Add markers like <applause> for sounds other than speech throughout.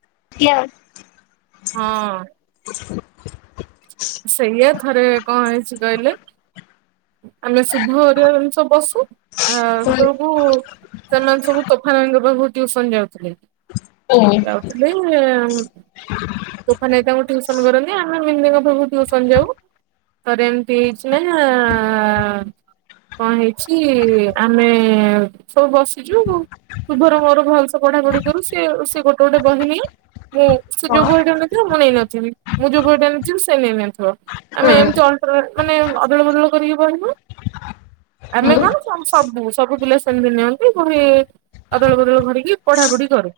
<unintelligible> ହଁ <inaudible> ସେଇଆ ଥରେ କଣ ହେଇଛି କହିଲେ? ଆମେ ଶୁଭ ଓରିଆ ଜିନିଷ ବସୁ। ଆ ସେତବେଳକୁ ସେମାନେ ସବୁ ତୋଫାନଙ୍କ ବାବୁଙ୍କ ପାଖକୁ ଟ୍ଯୁସନ ଯାଉଥିଲେ। ଯାଉଥିଲି ତୋଫା ନାଇ ତାଙ୍କୁ ଟ୍ଯୁସନ କରନ୍ତି ଆମେ ମନ୍ଦେଙ୍କ ପାଖୁ ଟ୍ଯୁସନ ଯାଉ ଥରେ ଏମିତି ହେଇଛି ନା କଣ ହେଇଛି ଆମେ ସବୁ ବସିଛୁ। ଶୁଭର ମୋର ଭଲସେ ପଢା ପଢ଼ି କରୁ ସେ ସେ ଗୋଟେ ଗୋଟେ ବହି ନିଏ ମୁଁ ସେ ଯୋଉ ବୋହି ଟା ନେଇଥିବ ମୁଁ ନେଇନଥିବି ମୁଁ ଯୋଉ ବୋହି ଟା ନେଇଥିଲି ସେ ନେଇନଥିବ ହୁଁ ଆମେ ଏମତି ଅ ମାନେ ଅଦଳ ବଦଳ କରିକି ବହିବୁ। ଆମେ ହୁଁ କଣ ସବୁ ସବୁ ପିଲା ସେମିତି ନିଅନ୍ତି କୁଠି ଅଦଳ ବଦଳ କରିକି ପଢାପଢ଼ି କରୁ।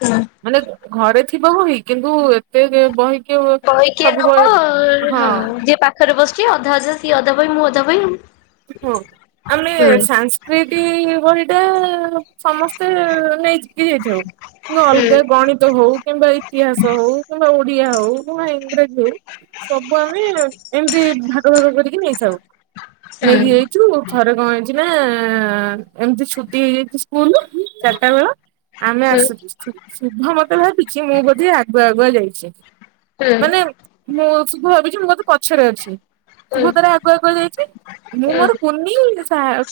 ହୁଁ ମାନେ ଘରେ ଥିବ ବହି କିନ୍ତୁ ଏତେ ବହି କି ବହି କିଏ ନବ ହଁ ଯିଏ ପାଖରେ ବସିଛି ଅଧା ଅଧା ସିଏ ଅଧା ବହି ମୁଁ ଅଧା ବହି ହଁ ଆମେ ଆଉ। ସାଂସ୍ ସଂସ୍କୃତି ବହି ଟା ସମସ୍ତେ ନେଇ ହେ ଯାଇଛି ଆଉ ଅଲଗା ଗଣିତ ହଉ କିମ୍ବା ଇତିହାସ ହଉ କିମ୍ବା ଓଡିଆ ହଉ କିମ୍ବା ଇଂରାଜୀ ହଉ ସବୁ ଆମେ ଏମିତି ଭାଗ ଭାଗ କରିକି ନେଇଥାଉ। ନେଇକି ଯାଇଛୁ ଥରେ କଣ ହେଇଛି ନା ଏମିତି ଛୁଟି ହେଇଯାଇଛି ସ୍କୁଲ ଚାରିଟା ବେଳ ଆମେ ଆସୁଛୁ ଶୁଭ ମତେ ଭାବୁଛି ମୁଁ ବୋଧେ ଆଗୁଆ ଆଗୁଆ ଯାଇଛି। ମାନେ ମୁଁ ଶୁଭ ଭାବିଛି ମୁଁ ବଧେ ପଛରେ ଅଛି ଶୁଭ ତାର ଆଗୁଆ ଆଗୁଆ ଯାଇଛି। ମୁଁ ମୋର କୁନି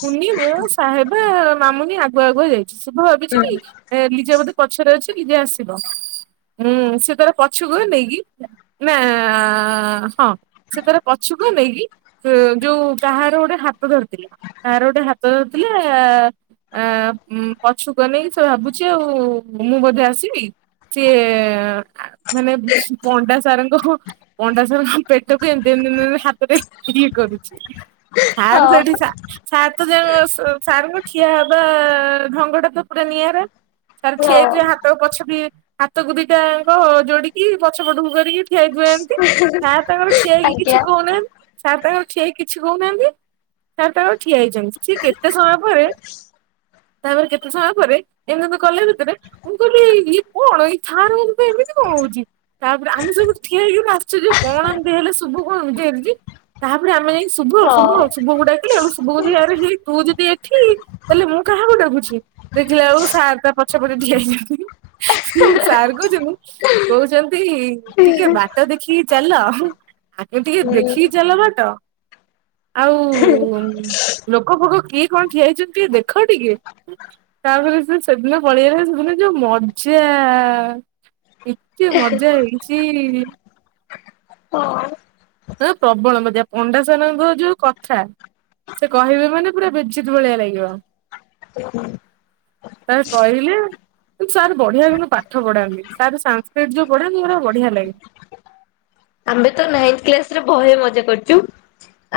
କୁନି ମୁଁ ସାହେବା ମାମୁନି ଆଗୁଆ ଆଗୁଆ ଯାଇଛି ଶୁଭ ଭାବିଛି କି ଏ ଲିଜା ବୋଧେ ପଛରେ ଅଛି ନିଜେ ଆସିବ ଉଁ- ସେ ତାର ପଛକୁ ନେଇକି ନା- ହଁ ସେ ତାର ପଛୁକୁ ନେଇକି ଯଉ କାହାର ଗୋଟେ ହାତ ଧରିଥିଲା କାହାର ଗୋଟେ ହାତ ଧରିଥିଲା ଆ- ପଛୁକୁ ନେଇକି ସେ ଭାବୁଚି ଆଉ ମୁଁ ବୋଧେ ଆସିବି ସିଏ ଆ- ମାନେ ପଣ୍ଡା ସାର୍ ଙ୍କ ପଣ୍ଡା ସାର୍ ଙ୍କ ପେଟକୁ ଏମିତିି ଏମିତି ଏମିତି ହାତରେ ଇଏ କରୁଚି <unintelligible> ସାର୍ ତ ଯେ- ସାରଙ୍କ ଠିଆ ହବା ଢଙ୍ଗ ଟା ତ ପୁରା ନିଆରା। ସାର୍ ଠିଆ‌ହେଇଥିବେ ହାତ ପଛ ବି ହାତକୁ ଦିଟାଙ୍କ ଯୋଡିକି ପଛ ପଟକୁ କରିକି ଠିଆ ହେଇଥାନ୍ତି। ସାର୍ ତାଙ୍କର ଠିଆ ହେଇକି ଆଜ୍ଞା କିଛି କହୁନାହା ସାର୍ ତାଙ୍କର ଠିଆ କିଛି ହଉନାହାନ୍ତି ସାର୍ ତାଙ୍କର ଠିଆ ହେଇଚନ୍ତି ସେ କେତେ ସମୟ ପରେ ତାପରେ କେତେ ସମୟ ପରେ ଏମିତି- ଏମିତି କଲା ଭିତରେ ମୁଁ କହିଲି ଇଏ କଣ <unintelligible> ଏମିତି କଣ ହଉଚି। ତାପରେ ଆମେ ସବୁ ଠିଆ ହେଇକି ପୁରା ଆଶ୍ଚର୍ଯ୍ୟ କଣ ଏମିତି ହେଲେ ସବୁ କଣ ବୁଝେଇ ତାପରେ ଆମେ ଶୁଭ- ହଁ ଶୁଭ -ଶୁଭ କୁ ଡା <unintelligible> ଆରେ ହେଇ ତୁ ଯଦି ଏଠି ତାହେଲେ ମୁଁ କାହାକୁ ଡାକୁଚି। ଦେଖିଲା ବେଳକୁ ସାର୍ ତା ପଛ ପଟେ ଠିଆ ହେଇଚନ୍ତି ସାର୍ କହୁଚନ୍ତି କହୁଚନ୍ତି ଟିକେ ବାଟ ଦେଖିକି ଚାଲ। ଆଗେ ଟିକେ ହୁଁ ଦେଖିକି ଚାଲ ବାଟ। ଆଉ ଲୋକ ଫୋକ କିଏ କଣ ଠିଆ ହେଇଚନ୍ତି ଟିକେ ଦେଖ ଟିକେ। ତାପରେ ସେ ସେଦିନ ପଳେଇଆଇଲେ ସେଦିନ ଯଉ ମଜା। କେତେ ମଜା ହେଇଚି। <unintelligible> ହଁ ପ୍ରବଳ ମଜା ପଣ୍ଡା ସାର୍ ଙ୍କ ଯଉ କଥା ସେ କହିବେ ମାନେ ପୁରା ବେଜିତ୍ ଭଳିଆ ଲାଗିବ। ସାର୍ କହିଲେ ସାର୍ ବଢିଆ କିନ୍ତୁ ପାଠ ପଢ଼ାନ୍ତି ସାର୍ ସାଂସ୍କ୍ରିଟ୍ ଯଉ ପଢାନ୍ତି ପୁରା ବଢିଆ ଲାଗେ। ଆମେ ତ ନାଇନ୍ଥ୍ କ୍ଲାସ୍ ରେ ବହେ ମଜା କରିଚୁ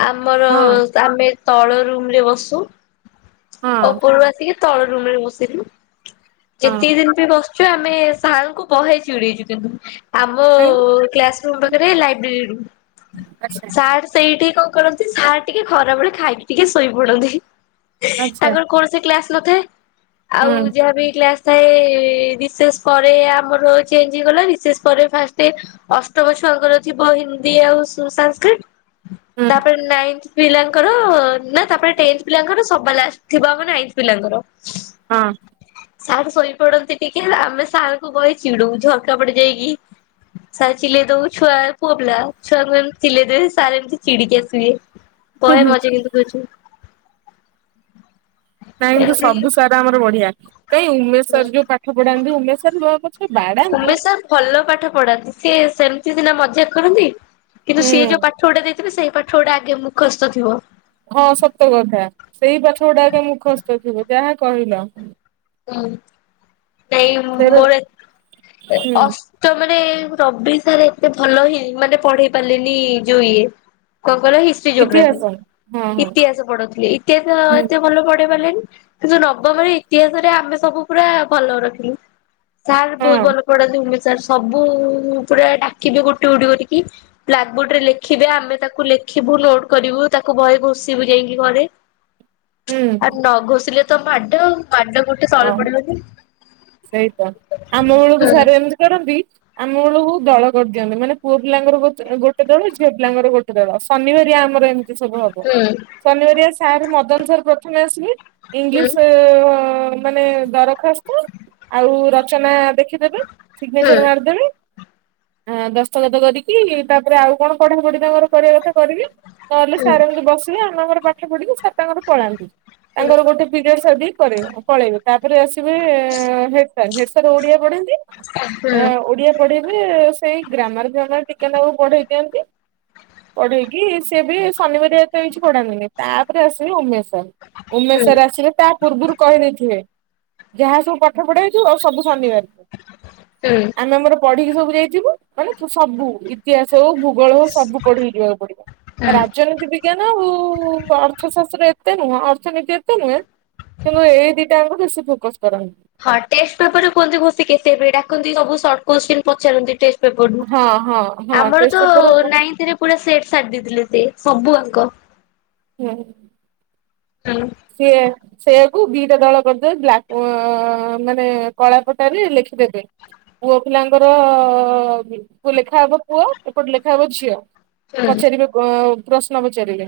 ଆମର ହଁ ଆମେ ତଳ ରୁମ୍ ରେ ବସୁ ହଁ। ଉପରୁ ଆସିକି ତଳ ଦୋଳି ରେ ବସିଲୁ ହଁ ଯେତିକି ଦିନି ପାଇଁ ବସ୍ ଆମେ ସାର୍ ଙ୍କୁ ବହେ ଚିଡେଇଚୁ କିନ୍ତୁ ଆମ କାହିଁକି କ୍ଲାସ୍ ରୁ ରେ ଲାଇବ୍ରେରୀରୁୁ ଆଚ୍ଛା ସାର୍ ସେଇଠି କ କରନ୍ତି ସାର୍ ଟିକେ ଖରାବେଳେ ଖାଇକି ଟିକେ ଶୋଇ ପଡନ୍ତି ଆଚ୍ଛା ତାଙ୍କର କୌଣସି କ୍ଲାସ୍ ନଥାଏ ଆଉ ହୁଁ ଯାହା ବି କ୍ଲାସ୍ ଥାଏ ରିସେସ୍ ପରେ ଆମର ଚେଞ୍ଜ୍ ହେଇଗଲା ରିସେସ୍ ପରେ ଫାଷ୍ଟେ ଅଷ୍ଟମ‌ ଛୁ ଛୁଆଙ୍କର ଥିବ ହିନ୍ଦୀ ଆଉ ସୁ- ସାଂସ୍କ୍ରିଟ୍ ହୁଁ ତାପରେ ନାଇନ୍ଥ୍ ପିଲାଙ୍କର ନା ତାପରେ ଟେନ୍ଥ୍ ପିଲାଙ୍କର ସବା ଲାଷ୍ଟ୍ ଥିବ ଆମ ନାଇନ୍ଥ୍ ପିଲାଙ୍କର। ହଁ। ସାର୍ ଶୋଇପଡନ୍ତି ଟିକେ ଲା- ଆମେ ସାର୍ ଙ୍କୁ କହି ଚିଡୁ ଝରକା ପଡେ ଯାଇକି ସାର୍ ଚିଲେଇ ଦଉ ଛୁଆ ପୁଅପିଲା ଛୁଆଙ୍କୁ ଏମିତି ଚିଲେଇ ଦେବେ ସାର୍ ଏମିତି ଚିଡ଼ିକି ଆସିବେ ହୁଁ ହୁଁ। ବହେ ମଜା କିନ୍ତୁ <inaudible> ନାଇଁ କିନ୍ତୁ ଏମିତି ସବୁ ସାର୍ ଆମର ବଢିଆ କାଇଁ ଉମେଶ୍ ସାର୍ ଯଉ ପାଠ ପଢାନ୍ତି ଉମେଶ୍ ସାର୍ <unintelligible> ଉମେଶ୍ ସାର୍ ଭଲ ପାଠ ପଢାନ୍ତି ସିଏ ସେମିତି ସିନା ମଜା କରନ୍ତି କିନ୍ତୁ ହୁଁ ସିଏ ଯଉ ପାଠ୍ ଠ ଗୁଟେ ଦେଇଥିଲେ ସେଇ ପାଠ ଗୁଡା ଆଗେ ମୁଖସ୍ଥ ଥିବ। ହଁ ସତକଥା ସେଇ ପାଠ ଗୁଡାକ ମୁଖସ୍ତ ଥିବ ଯାହା କହିଲ। ହୁଁ ସେଇ ସେରା ମୋର ହୁଁ ଅ ତ ମାନେ ରବି ସାର୍ ଏତେ ଭଲ ହିଁ ମାନେ ପଢେଇ ପାରିଲେନି ଯୋଉ ଇଏ। କଣ କହିଲ ହିଷ୍ଟ୍ରି ଜୋଗ୍ରାଫି ଇତିହାସ ହଁ ହଁ ଇତିହାସ ପଢଉଥିଲେ ଇତିହାସ ହୁଁ ଏତେ ଭଲ ପଢେଇ ପାରିଲେନି। କିନ୍ତୁ ନବମରେ ଇତିହାସରେ ଆମେ ସବୁ ପୁରା ଭଲ ରଖିଲୁ। ସାର୍ ବହୁତ୍ ହଁ ଭଲ ପଢ଼ାନ୍ତି ଇଂଲିଶ୍ ସାର୍ ସବୁ ପଳାଏ ଆଖି ଯୋଉ ଗୋଟି ଗୋଟି କରିକି। ବ୍ଲାକ୍ ବୋର୍ଡ ରେ ଲେଖିବେ ଆମେ ତାକୁ ଲେଖିବୁ ନୋଟ କରିବୁ ତାକୁ ବହେ ଘୋଷିବୁ ଯାଇକି ଘରେ। ଆ ହୁଁ ନ ଘୋଷିଲେ ତ ମାଡ ମାଡ ଗୋ ହଁ ସେଇତ ଆମ ମାନଙ୍କୁ ହୁଁ ସାର ଏମିତି କରନ୍ତି। ଆମ ବେଳକୁ ଦଳ କରିଦିଅନ୍ତି ମାନେ ପୁଅ ପିଲାଙ୍କର ଗୋଟେ ଦଳ ଝିଅ ପିଲାଙ୍କର ଗୋଟେ ଦଳ ଶନିବାରିଆ ଆମର ଏମି ତି ସବୁ ହବ ହୁଁ ଶନିବାରଆ ସାର୍ ମଦନ ସାର୍ ପ୍ରଥମେ ଆସିକି ହୁଁ ଇଂଲିଶ ମାନେ ଦରଖାସ୍ତ ଆଉ ରଚନା ଦେଖି ଦେବେ ସିଗ୍ ହୁଁ ନେଚର ମାରିଦେବେ। ଆ ଦସ୍ତଖତ କରିକି ତାପରେ ଆଉ କଣ ପଢାପଢି ତାଙ୍କର କରିବା କଥା କରିକି ନହେଲେ ହୁଁ ସାର୍ ଏମିତି ବସିକି ଆମ ଆମର ପାଠ ପଢିକି ସାର୍ ତାଙ୍କର ପଳାନ୍ତି। ତାଙ୍କର ଗୋଟେ ପିଢିୟରସ୍‌ଅଦିକ୍ କରେଇବେ ପଳେଇବେ। ତାପରେ ଆସିବେ head sir head sir Odia ପଢାନ୍ତି ହୁଁ ହୁଁ ଓଡିଆ ପଢେଇ ଏ ସେଇ ଗ୍ରାମାର ଫ୍ରାମାର ଟିକେ ନାକୁ ପଢେଇ ଦିଅନ୍ତି। ପଢେଇକି ସିଏ ବି ଶନିବାର ଏ ତ କିଛି ପଢାନ୍ତିନି ତାପରେ ଆସିବି ଉମେଶ ସାର୍। ଉମେଶ ହୁଁ ସାର୍ ଆସିବେ ତା ପୂର୍ବରୁ କହି ନେଇ ଥିବେ ଯାହା ସବୁ ପାଠ ପଢା ହେଇ ଥିବ ଆଉ ସବୁ ଶନିିବାରେ ହୁଁ। ଆମେ ଆମର ପଢିକି ସବୁ ଯାଇଥିବୁ ମାନେ ତୁ ସବୁ ଇତିହାସ ହଉ ଭୂଗୋଳ ହଉ ସବୁ ପଢିକି ଯିବାକୁ ପଡିବ ରାଜନୀତି ବି ବିଜ୍ଞାନ ଆଉ ଅର୍ଥଶାସ୍ତ୍ର ଏତେ ନୁହଁ ଅର୍ଥନୀତି ଏତେ ନୁହେଁ କିନ୍ତୁ ଏଇ ଦି ଟାଙ୍କୁ ବେଶୀ ଫୋକସ କରନ୍ତି। ହଁ ଟେଷ୍ଟ ପେପରେ କୁହନ୍ତି ଘୋସିକି ଆସିବା ପାଇଁ ଡାକନ୍ତି ସବୁ ସଟ୍ କୋଶ୍ଚିନ୍ ପଚାରନ୍ତି ଟେ ସେ ପଡକୁ ହଁ ହଁ ହଁ ଆମର ଟେଷ୍ଟ ତ ପେପରକୁ ନାଇଣ୍ଟିରେ ପୁରା ସେଟ୍ ସାଟ୍ ଦେଇଥିଲେ ସେ ସବୁଆଙ୍କ। ହୁଁ। ହାଲୋ। ସିଏ। ସେଆକୁ ଦିଟା ଦଳ କରିଦେବେ ବ୍ଲାକ୍ ମାନେ କଳାପଟାରେ ଲେଖିଦେବେ। ପୁଅ ପିଲାଙ୍କର ପୁଅ ଲେଖାହବ ପୁଅ ଏପଟେ ଲେଖାହବ ଝିଅ। ହୁଁ ପଚାରିବେ ପ ପ୍ରଶ୍ନ ପଚାରିବେ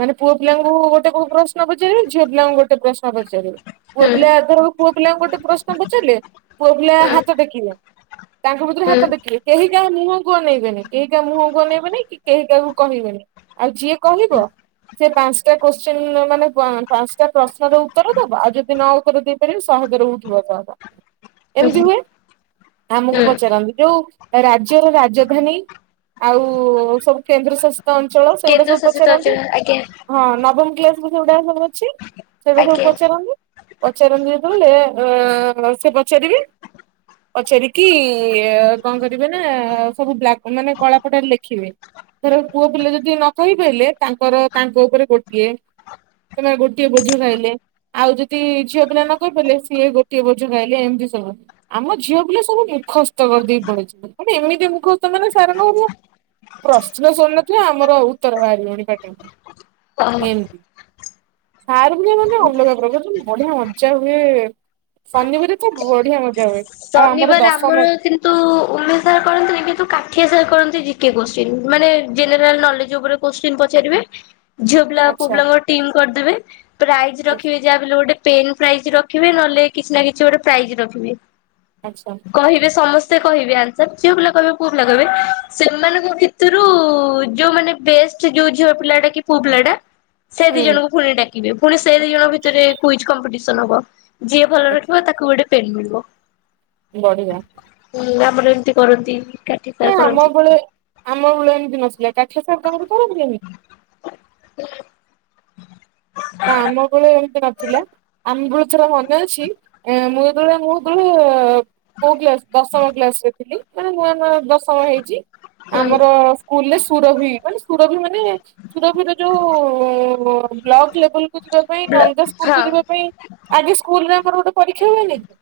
ମାନେ ପୁଅ ପିଲାଙ୍କୁ ଗୋଟେ କୋଉ ପ୍ରଶ ପ୍ରଶ୍ନ ପଚାରିବେ ଝିଅ ପିଲାଙ୍କୁ ଗୋଟେ ପ୍ରଶ୍ନ ପଚାରିବେ ପୁଅ ହୁଁ ପିଲା ଏଥର ପୁଅ ପିଲାଙ୍କୁ ଗୋଟେ ପ୍ରଶ୍ନ ପଚାରିଲେ ପୁଅ ପିଲା ହୁଁ ହାତ ଟେକିବେ ତାଙ୍କ ଭିତରୁ ହୁଁ। ହାତ ଟେକିଲେ କେହି କାହା ମୁହଁ କୁ ଅନେଇ ବେନି କେହି କାହା ମୁହଁ କୁ ଅନେଇବେନି କି କେହି କାହାକୁ କହିବେନି। ଆଉ ଯିଏ କହିବ ସେ ପାଞ୍ଚଟା କୋଶ୍ଚିନି ମାନେ ପା ପାଞ୍ଚଟା ପ୍ରଶ୍ନର ଉତ୍ତର ଦବ ଆଉ ଯଦି ନ ଉତର ଦେଇପାରିବି ଶହେ ଥର ଉଠ ବସ୍‌ ହେବ। ଏମତି ହୁଁ ହୁଏ ଆମକୁ ପଚାରନ୍ତି ଯୋଉ- ରାଜ୍ୟର ରାଜଧାନୀ ଆଉ ସବୁ କେନ୍ଦ୍ର ଶାସି ତ ଅଞ୍ଚଳ ସେଗୁଡାକ କେନ୍ଦ୍ର ସବୁ ଶାସିତ ପଚାରନ୍ତି ଅଞ୍ଚଳ ଆଜ୍ଞା ହଁ ନବମ କ୍ଲାସ ବିଷୟଉଡ଼ା ସବୁ ଅଛି। ସେରା ସବୁ ଆଜ୍ଞା। ପଚାରନ୍ତି ପଚାରନ୍ତି ଯେତେବେଳେ ସେ ପଚାରିବେ ପଚାରିକି କଣ କରିବେ ନା ସବୁ ବ୍ଲାକ୍ ମାନେ କଳାପଟାରେ ଲେଖିବେ। ଧର ପୁଅ ପିଲା ଯଦି ନ କହିପାରିଲେ ତାଙ୍କର ତାଙ୍କ ଉପରେ ଗୋଟିଏ। ହେରା ଗୋଟିଏ ବୋଝ ଖାଇଲେ। ଆଉ ଯଦି ଝିଅ ପିଲା ନ କହି ପାରିଲେ ସିଏ ଗୋଟିଏ ବୋଝ ଖାଇଲେ ଏମିତି ସବୁ। ଆମ ଝିଅ ପିଲା ସବୁ ମୁଖସ୍ତ କରିଦେଇ ପଳେଇଚନ୍ତି। ମାନେ ଏମିତି ମୁଖସ୍ତ ମାନେ ସାରଙ୍କ ମୁଁ। ପ୍ରଶ୍ନ ସରିନଥିବ ଆମର ଉତ୍ତର ବାହାରିବଣି ଅ ପାଟିରୁ ଏମିତି। ସାର ପୁରା ମାନେ ଅଲଗା ପ୍ରକାର ଯୋଉ ବଢିଆ ମଜା ହୁଏ। ଶନିବାରେ ତ ବଢିଆ ମଜା ହୁଏ। ଆଉ ଆମର ଶନିବାର ଦଶମ। କିନ୍ତୁ <unintelligible> ଝିଅ ପିଲା ଆଉ ପୁଅ ପିଲା ଆଚ୍ଛା ଙ୍କ ଟିମ କରିଦେବେ, ପ୍ରାଇଜ ଆଚ୍ଛା। ରଖିବେ ଯାହା ହେଲେ ବି ଗୋଟେ। ପେନ୍ ପ୍ରାଇଜ ରଖିବେ, ନହେଲେ କିଛି ନା କିଛି ଗୋଟେ ପ୍ରାଇଜ ରଖିବେ। ଆଚ୍ଛା। କହିବେ ସମସ୍ତେ କହିବେ ଆନ୍ସର, ଝିଅ ପିଲା କହିବେ ପୁଅ ପିଲା କହିବେ ସେମାନଙ୍କ ଭି। ସେଥିରୁ ଯୋଉ ମାନେ ବେଷ୍ଟ ଯୋଉ ଝିଅ ପିଲା ଟା କି ପୁଅ ପିଲାଟା। ସେ ଦି ହୁଁ ଜଣଙ୍କୁ ପୁଣି ଡାକିବେ, ପୁଣି ସେ ଦି ଜଣ ଭିତରେ କୁଇଜ୍ କମ୍ପିଟିସନ ହବ। ଯିଏ ଭଲ ଆଚ୍ଛା ରଖିବ, ତାକୁ ଗୋଟେ ପେନ୍ ମିଳିବ। ବଢିଆ। ହୁଁ, ଆମର ଏମିତି କରନ୍ତି। କାଠି ହଁ, ସାର୍ ଆମ କରନ୍ତି ବେଳେ ଆମ ବେଳେ ଏମିତି ନଥିଲା କାଠିଆ ସାର୍ ତାଙ୍କୁ ଧରନ୍ତିନି କି? <inaudible> ନା ଆମ ବେଳେ ଏମିତି ନଥିଲା। ଆମ ବଳୁ ଥରେ ମନେ ଅଛି। ମୁଁ ଯେତବଳେ ମୁଁ ଯେତବଳେ। କୋଉ କ୍ଲାସ? ଦଶମ କ୍ଲାସ ରେ ଥିଲି, ମାନେ ନୂଆ ନୂଆ ଦଶମ ହେଇଚି ହୁଁ। ଆମର। ସ୍କୁଲରେ ସୁରଭି ମାନେ ସୁରଭି ମାନେ ସୁରଭି ର ଯୋଉ ବ୍ଲକ ଲେବୁଲ। ଯିବା ପାଇଁ ଅଲଗା ସ୍କୁଲ ହଁ କୁ ଯିବା ପାଇଁ ଆଗେ ସ୍କୁଲରେ ଆମର ଗୋଟେ ପରୀକ୍ଷା ହୁଏନି କି?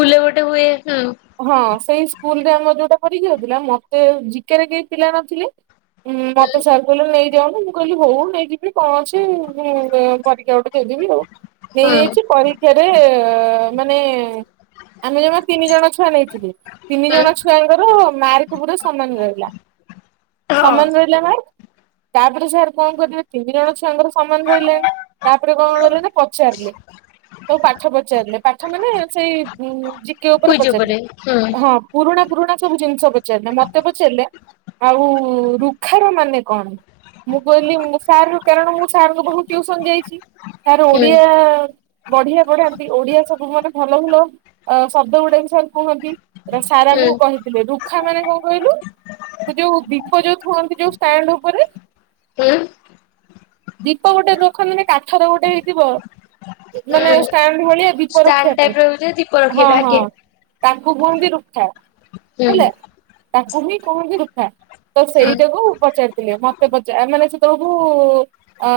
ସ୍କୁଲ ରେ ଗୋଟେ ହୁଏ। ହୁଁ। ହଁ, ସେଇ ସ୍କୁଲ ରେ ଆମର ଯୋଉଟା ପରୀକ୍ଷା ହଉଥିଲା, ମତେ ଜିକେରେ କେହି ପିଲା ନଥିଲେ। ହୁଁ, ମତେ ସାର୍ କହିଲେ ନେଇଯାଉନୁ ମୁଁ କହିଲି ହଉ ନେଇଯିବି କଣ ଅଛି। ମୁଁ ପରୀକ୍ଷା ଗୋଟେ ଦେଇଦେବି ଆଉ। ହୁଁ ନେଇଯାଇଚି ପରୀକ୍ଷା। ଫେରେ ମାନେ ଆମେ ଜମା ତିନି ଜଣ ଅଛୁ। ଛୁଆ ନେଇଥିଲି। ତିନି ହୁଁ ଜଣ ଛୁଆଙ୍କର ମାର୍କ ପୁରା ସମାନ ରହିଲା। ସମାନ ହଁ ରହିଲା ମାନେ ତାପରେ ସାର କଣ କରିବେ ତିନି ଜଣ ଛୁଆଙ୍କର। ସମାନ ରହିଲାନି ତାପରେ କଣ କଲେ ନା ପଚାରିଲେ ସବୁ ପାଠ ପଚାରିଲେ। ପାଠ ମାନେ ସେଇ ଜିକେ ଉପରେ କୁଇଜ ପଚାରିଲେ। ହୁଁ ହଁ ପୁରୁଣା ପୁରୁଣା ସବୁ ଜିନିଷ ପଚାରିଲେ। ପଚାରିଲେ ମତେ ପଚାରିଲେ। ଆଉ ରୁଖାର ମାନେ କଣ? ମୁଁ କହିଲି ସାର ର କାରଣ ମୁଁ। ବୋହୂ ଟିଉସନ ଯାଇଚି ତାର ହୁଁ ଓଡିଆ। ବଢିଆ ପଢାନ୍ତି। ଓଡିଆ ସବୁ ଭଲ ଭଲ ଅ ଶବ୍ଦ ଗୁଡା ବି ସାର୍ କୁହନ୍ତି। ସାର୍ ହୁଁ ଆମୁକୁ କହିି। ରୁଖା ମାନେ କଣ କହିଲୁ? ସେ ଯୋଉ ଦୀପ ଯୋଉ ଥୁଅନ୍ତି ଯୋଉ ଷ୍ଟାଣ୍ଡ ଉପରେ। <unintelligible> ଦୀପ ଗୋଟେ ରଖନ୍ତିନି କାଠର ଗୋଟେ ହେଇଥିବ। ମାନେ ହୁଁ ଷ୍ଟାଣ୍ଡ ଭଳିଆ ଦିପ ଷ୍ଟାଣ୍ଡ ରଖିବା ପାଇଁ। ଟାଇପ ର ଦୀପ ହଁ, ରଖେଇବେ ଆଗେ ହଁ। ତାଙ୍କୁ କୁହନ୍ତି ରୁଖା। ହୁଁ। ହେଲା ତାକୁ ହିଁ କୁହନ୍ତି ରୁଖା, ତ ସୁଲୁବାଡି ସେଇଟାକୁ ପଚାରି। ମତେ ପଚ ଆ ମାନେ ସେ ଦବୁ ଅ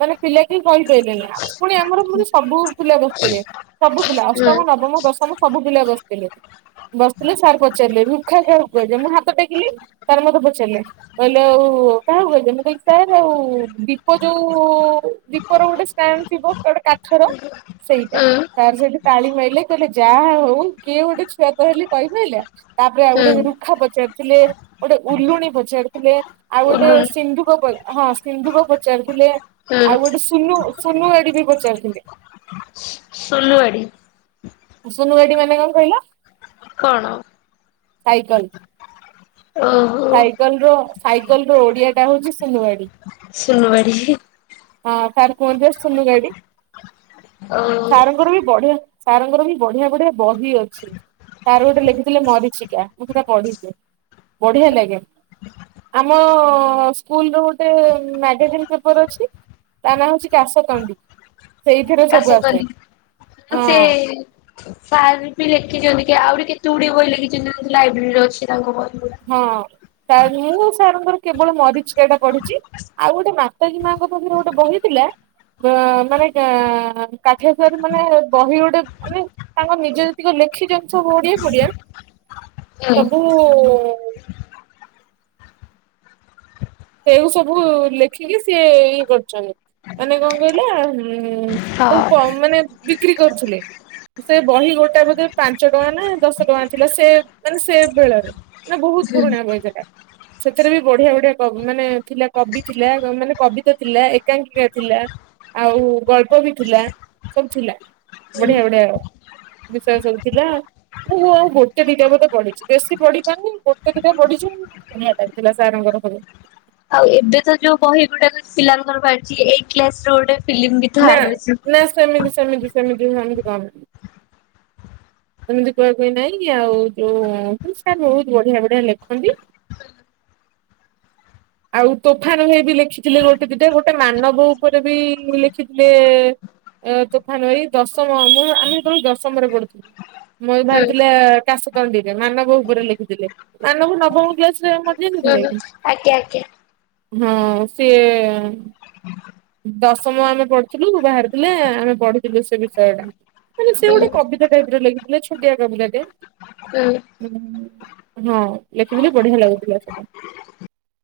ମାନେ ପିଲା କି କହିପାରିଲେନି। ପୁଣି ଆମର ମୁଁ ସବୁ ପିଲା ବସିଥିଲେ ସବୁ ପିଲା ଅଷ୍ଟମ ନବମ ଦଶମ ସବୁ ପିଲା ବସିଥିଲେ। ବସିଥିଲି ସାର୍ ପଚାରିଲେ <unintelligible> ଭୁଖା କାହାକୁ କୁହାଯାଏ? ମୁଁ ହାତ ଟେକିଲି। ତାର ମତେ ପଚାରିଲେ କହିଲେ ଆଉ କାହାକୁ କହିଲ ମୁଁ କହିି ସା ଆଉ ଦୀପ ଯୋଉ ଦୀପର ଗୋଟୋ ଷ୍ଟାଣ୍ଡ ଥିବ ଟେ କାଠର ସେଇଟା ସାର୍ ସେଠ ତାଳି ମାଇଲେ କହିଲେ ଯାହା ହଉ କିଏ ଗୋଟେ ଛୁଆ ତହଲେ କହି ପାଇଲା ତାପରେ ଆଉ ଗୋଟେ ଦୁ ପାଖ ପଚାରିଥିଲେ ଗୋଟେ ଉଲୁଣି ପଚାରିଥିଲେ ଆଉ ଗୋଟେ ସିନ୍ଧୁକ ହଁ ସିନ୍ଧୁକ ପଚାରିଥିଲେ ଆଉ ଗୋଟେ ସୁନୁ ସୁନୁ ଆଡି ବି ପଚାରିଥିଲେ। ହ <inaudible> ସୁଲୁୱାଡି। ସୁନୁ ଗାଡି ମାନେ କଣ କହିଲ କଣ? ସାଇକେଲ। ଓହୋ। ସାଇକେଲ ର ସାଇକେଲ ର ଓଡିଆ ଟା ହଉଛି ସୁନୁଗାଡି! ସୁନୁବାଡି। ହଁ ସାର୍ କୁହନ୍ତି ଆ ସୁନୁ ଗାଡି ଓ ସାରଙ୍କର ବି ବଢିଆ ତାଙ୍କର ବି ବଢିଆ ବଢିଆ ବହି ଅଛି ତାର ଗୋଟେ ଲେଖିଥିଲେ ମରିଚିକା ମୁଁ ସେଟା ପଢିଚି। ବଢିଆ ଲାଗେ। ଆମ ସ୍କୁଲ ର ଗୋଟେ ମ୍ୟାଗାଜିନ୍ ପେପର ଅଛି। ତା ନାଁ ହଉଛି କାଶ କଣ୍ଡି ସେଇଥିରେ ସବୁ କାଶତନୀ ଆସେ ହଁ। ସେ ସାର୍ ବି ଲେଖିଛନ୍ତି କି ଆଉରି କେତେ ଗୁଡିଏ ବହି ଲେଖିଛନ୍ତି ଲାଇବ୍ରେରୀରେ ଅଛି ତାଙ୍କ ବ। ହଁ ଟାଇମ ହେଇନି ସାରଙ୍କର କେବଳ ମରିଚଟା ପଢିଛି ଆଉ ଗୋଟେ ମାତାଜୀ ମାଙ୍କ ପାଖରେ ଗୋଟେ ବହି ଥିଲା ଅ ମାନେ କାଠେଶର ମାନେ ବହି ଗୋଟେ ମାନେ ତାଙ୍କ ନିଜ ଯେତିକ ଲେଖିଛନ୍ତି ସବୁ ଓଡିଆ ଫୋଡିଆ ହୁଁ, ସବୁ ସେଉ ସବୁ ଲେଖିକି ସିଏ ଇଏ କରଛନ୍ତି ମାନେ କଣ କହିଲା ଉ <unintelligible> ସବୁ ହଁ। ମାନେ ବିକ୍ରି କରୁଥିଲେ। ସେ ବହି ଗୋଟା ବୋଧେ ପାଞ୍ଚ ଟଙ୍କା ନା ଦଶ ଟଙ୍କା ଥିଲା ସେ ମାନେ ସେ ବେଳରେ। ମାନେ ବହୁତ ହୁଁ, ପୁରୁଣା ବହି ସେଟା ସେଥିରେ ବି ବଢିଆ ବଢିଆ ମାନେ ଥିଲା କବି ଥିଲା ମାନେ କବିତା ଥିଲା ଏକାଙ୍କିକା ଥିଲା। ଆଉ ଗଳ୍ପ ବି ଥିଲା ସବୁ ଥିଲା ହୁଁ। ବଢିଆ ବଢିଆ ବିଷୟ ସବୁଥିଲା। ମୁଁ ଆଉ ଗୋଟେ ଦିଟା ବଧେ ପଢିଛି ବେଶୀ ପଢି ପାରୁନି ଗୋଟେ ଦିଟା ପଢିଛି। ବଢିଆ ଲାଗିଥିଲା ସାରଙ୍କର ସବୁ। ଆଉ ଏବେ ତ ଯୋଉ ବହି ଗୁଡାକ ପିଲାଙ୍କର ବାହାରଛି ଏଇ କ୍ଲାସ ଗୋଟେ ଫିଲ୍ମ ବି ତ ନା ଆଡ ଅଛି। ନା ସେମିତି ସେମିତି ସେମିତି ସେମିତି କରନା। ଏମିତି କୁହାକୁହି ନାଇଁ ଆଉ ଯୋଉ ସାର୍ ବହୁତ ବଢିଆ ବଢିଆ ଲେଖନ୍ତି। ଆଉ ତୋଫାନୁହେ ବି ଲେଖିଥିଲେ ଗୋଟେ ଦିଟା ଗୋଟେ ମାନବ ଉପରେ ବି ଲେଖିଥିଲେ। ତୋଫାନ ଏଇ ଦଶମ ମୁଁ ଆମେ ସେତେବଳୁ ଦଶମରେ ପଢୁଥିଲୁ। ମୁଁ ହୁଁ, ବାହାରିଥିଲା କାଶଦଣ୍ଡିରେ ମାନବ ଉପରେ ଲେଖିଥିଲେ ମାନବ ନବମ ଵିଆସରେ ହୁଁ ଆଜ୍ଞା ଆଜ୍ଞା। ହୁଁ ସିଏ ଦଶମ ଆମେ ପଢିଥିଲୁ ବାହାରିଥିଲେ ଆମେ ପଢିଥିଲୁ ସେ ବିଷୟ ଟା ମାନେ ସେ ହୁଁ, ଗୋଟେ କବିତା ଟାଇପରେ ଲେଗିଥିଲେ ଛୋଟିଆ କବିକାଟେ ହୁଁ ହଁ ଲେଖିଦେଲେ ବଢ଼ିଆ ଲାଗୁଥିଲା ସେଟା।